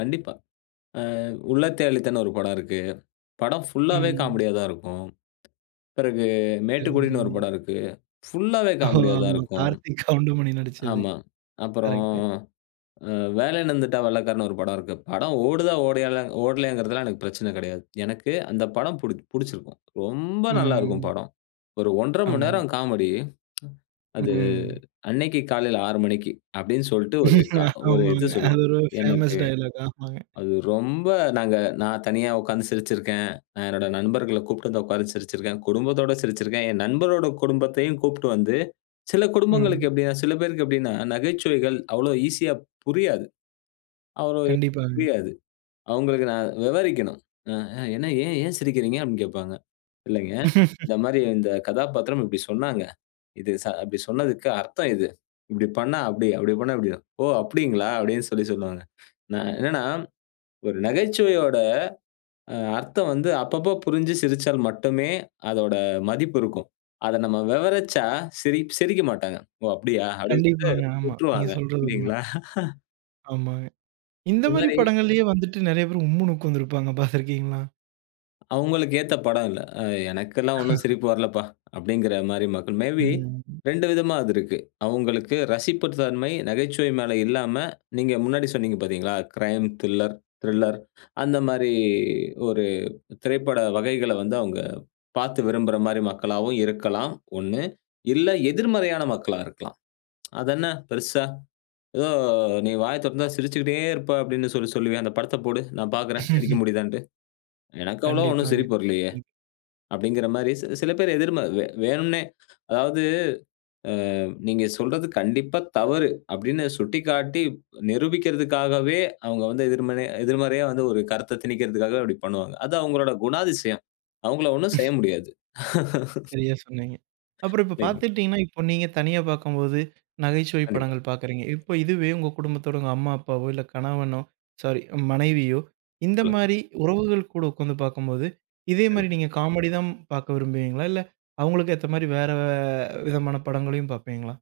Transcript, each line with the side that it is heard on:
left: கண்டிப்பா. ஆ, உள்ளத்தை அள்ளித்தான்னு ஒரு படம் இருக்கு. படம் ஃபுல்லாவே
right: ம்.
left: காமெடியா தான் இருக்கும். பிறகு மேட்டுக்குடின்னு ஒரு
right: [unintelligible]
left: படம் இருக்கு. ஃபுல்லாவே
right: ஓ!
left: காமெடியா தான்
right: ஆமா.
left: இருக்கும்.
right: கார்த்திக், கவுண்டமணி நடிச்சது.
left: ஆமா. அப்புறம்
right: கரெக்ட்டு.
left: அ வேலையின்னு வந்துட்டா வெள்ளக்காரன் ஒரு படம் இருக்கு. படம் ஓடுதா ஓடயலாங் ஓடலேங்கிறதுலாம் எனக்குப் பிரச்சனை கிடையாது. எனக்கு அந்தப் படம் பிடிச்சு பிடிச்சிருக்கும். ரொம்ப நல்லா இருக்கும்
right: ம்.
left: படம். ஒரு 1:30 மணி
right: ஆமாங்க.
left: நேரம் காமெடி.
right: ம்,
left: அது
right: ம்.
left: அன்னக்கி காலையில 6 மணிக்கு அப்பிடின்னு சொல்லிட்டு ஒரு த ஒரு இது
right: ஆமாங்க. அது
left: சொல்லுவான்.
right: ஒரு
left: எனக்கு,
right: ஃபேமஸ் டயலாக் ஆமாங்க.
left: அது ரொம்ப நாங்க நான் தனியா உக்காந்து சிரிச்சு இருக்கேன். அ என்னோட நண்பர்களக் கூப்பிட்டு உக்கார வச்சு சிரிச்சு இருக்கேன். குடும்பத்தோட சிரிச்சு இருக்கேன். என் நண்பரோட குடும்பத்தையும் கூப்புட்டு வந்து சில குடும்பங்களுக்கு
right: ம்.
left: எப்பிடின்னா, சில பேருக்கு எப்பிடின்னா நகைச்சுவைகள் அவ்ளோ ஈசியா புரியாது. [unintelligible]
right: கண்டிப்பாங்க.
left: புரியாது. அவுங்களுக்கு நான் விவரிக்கணும். அ, ஆ என்ன ஏன் ஏன் சிரிக்கிறீங்க அப்பிடின்னு கேப்பாங்க. இல்லேங்க. இந்தமாரி இந்தக் கதாபாத்திரம் இப்பிடி சொன்னாங்க. இது ச அப்பிடி சொன்னதுக்கு அர்த்தம் இது. இப்பிடி பண்ணா அப்பிடி அப்பிடி பண்ணா இப்பிடிதான். ஓ! அப்பிடிங்களா! அப்பிடின்னு சொல்லிச் சொல்லுவாங்க. நான் என்னன்னா, ஒரு நகைச்சுவையோட, அ அர்த்தம் வந்து அப்பப்ப புரிஞ்சு சிரிச்சால் மட்டுமே அதோட மதிப்பு இருக்கும். அத நம்ம விவரிச்சா சிரி சிரிக்க மாட்டாங்க. ஓ! அப்பிடியா அப்பிடின் சொல்டு
right: கண்டிப்பாங்க, ஆமா.
left: விட்டுருவாங்க.
right: நீங்கச் சொல்றது உண்மை.
left: இல்லேங்களா!
right: ஆமாங்க.
left: ஒரு
right: இந்தமாரி
left: மாரி
right: படங்கள்லயே வந்துட்டு நிறைய பேர் உம்னுன்னு உட்கார்ந்து இருப்பாங்க. பார்த்திருக்கீங்களா?
left: அவுங்களுக்கு ஏத்த படம் இல்ல. அ எனக்குல்லாம் ஒண்ணும் சிரிப்பு வரலப்பா! அப்பிடிங்கிறமாரி மக்கள். மே பி
right: ம்.
left: 2 விதமா அது இருக்கு. அவுங்களுக்கு ரசிப்புத்தன்மை நகைச்சுவை மேல இல்லாம நீங்க முன்னாடி சொன்னீங்க பாத்தீங்களா! க்ரைம், தில்லர் திரில்லர் அந்தமாரி ஒரு திரைப்பட வகைகளை வந்து அவுங்க பாத்து விரும்புறமாரி மக்களாகவும் இருக்கலாம். ஒண்ணு. இல்ல எதிர்மறையான மக்களா இருக்கலாம். அதென்ன பெருசா ஏதோ நீ வாயத் தொறந்தா சிரிச்சுக்கிட்டே இருப்ப அப்பிடின்னு சொல்லி, சொல்லுவியே அந்தப் படத்தப் போடு! நான் பாக்குறேன். சிரிக்க முடியுதான்னு. எனக்கு அவ்வளவு ஒன்னும்
right: கண்டிப்பாங்க.
left: சிரிப்பு வரலயே!
right: ம்.
left: அப்பிடிங்கிறமாரி சி சில பேர் எதிர்ம. வேணும்னே, அதாவது, அ நீங்கச் சொல்றது கண்டிப்பா தவறு: அப்பிடின்னு சுட்டிக்காட்டி நிரூபிக்கிறதுக்காகவே, அவுங்க எதிர்மறையா எதிர்மறையா ஒரு கருத்தத் திணிக்கிறதுக்காக அப்பிடி பண்ணுவாங்க. அது அவுங்களோட குணாதிசயம். அவுங்களை ஒண்ணும் செய்ய முடியாது.
right: சரியா சொன்னீங்க. அப்புறம் இப்ப
left: [unintelligible]
right: பார்த்துக்கிட்டீங்கன்னா, இப்ப நீங்கத் தனியா பார்க்கும்போது, நகைச்சுவை
left: கண்டிப்பா.
right: படங்கள் பார்க்குறீங்க. இப்ப இதுவே உங்க குடும்பத்தோட உங்க அம்மா, அப்பாவோ! இல்ல கணவனோ! ஸாரி. மனைவியோ!
left: சொல்லுங்க.
right: இந்தமாரி உறவுகள் கூட உட்கார்ந்து பார்க்கும்போது இதேமாரி
left: சரிங்க.
right: நீங்கக் காமெடி தான் பார்க்க விரும்புவீங்களா, இல்ல அவுங்களுக்கு ஏத்தமாரி வேற விதமான படங்களையும் பார்ப்பீங்களா?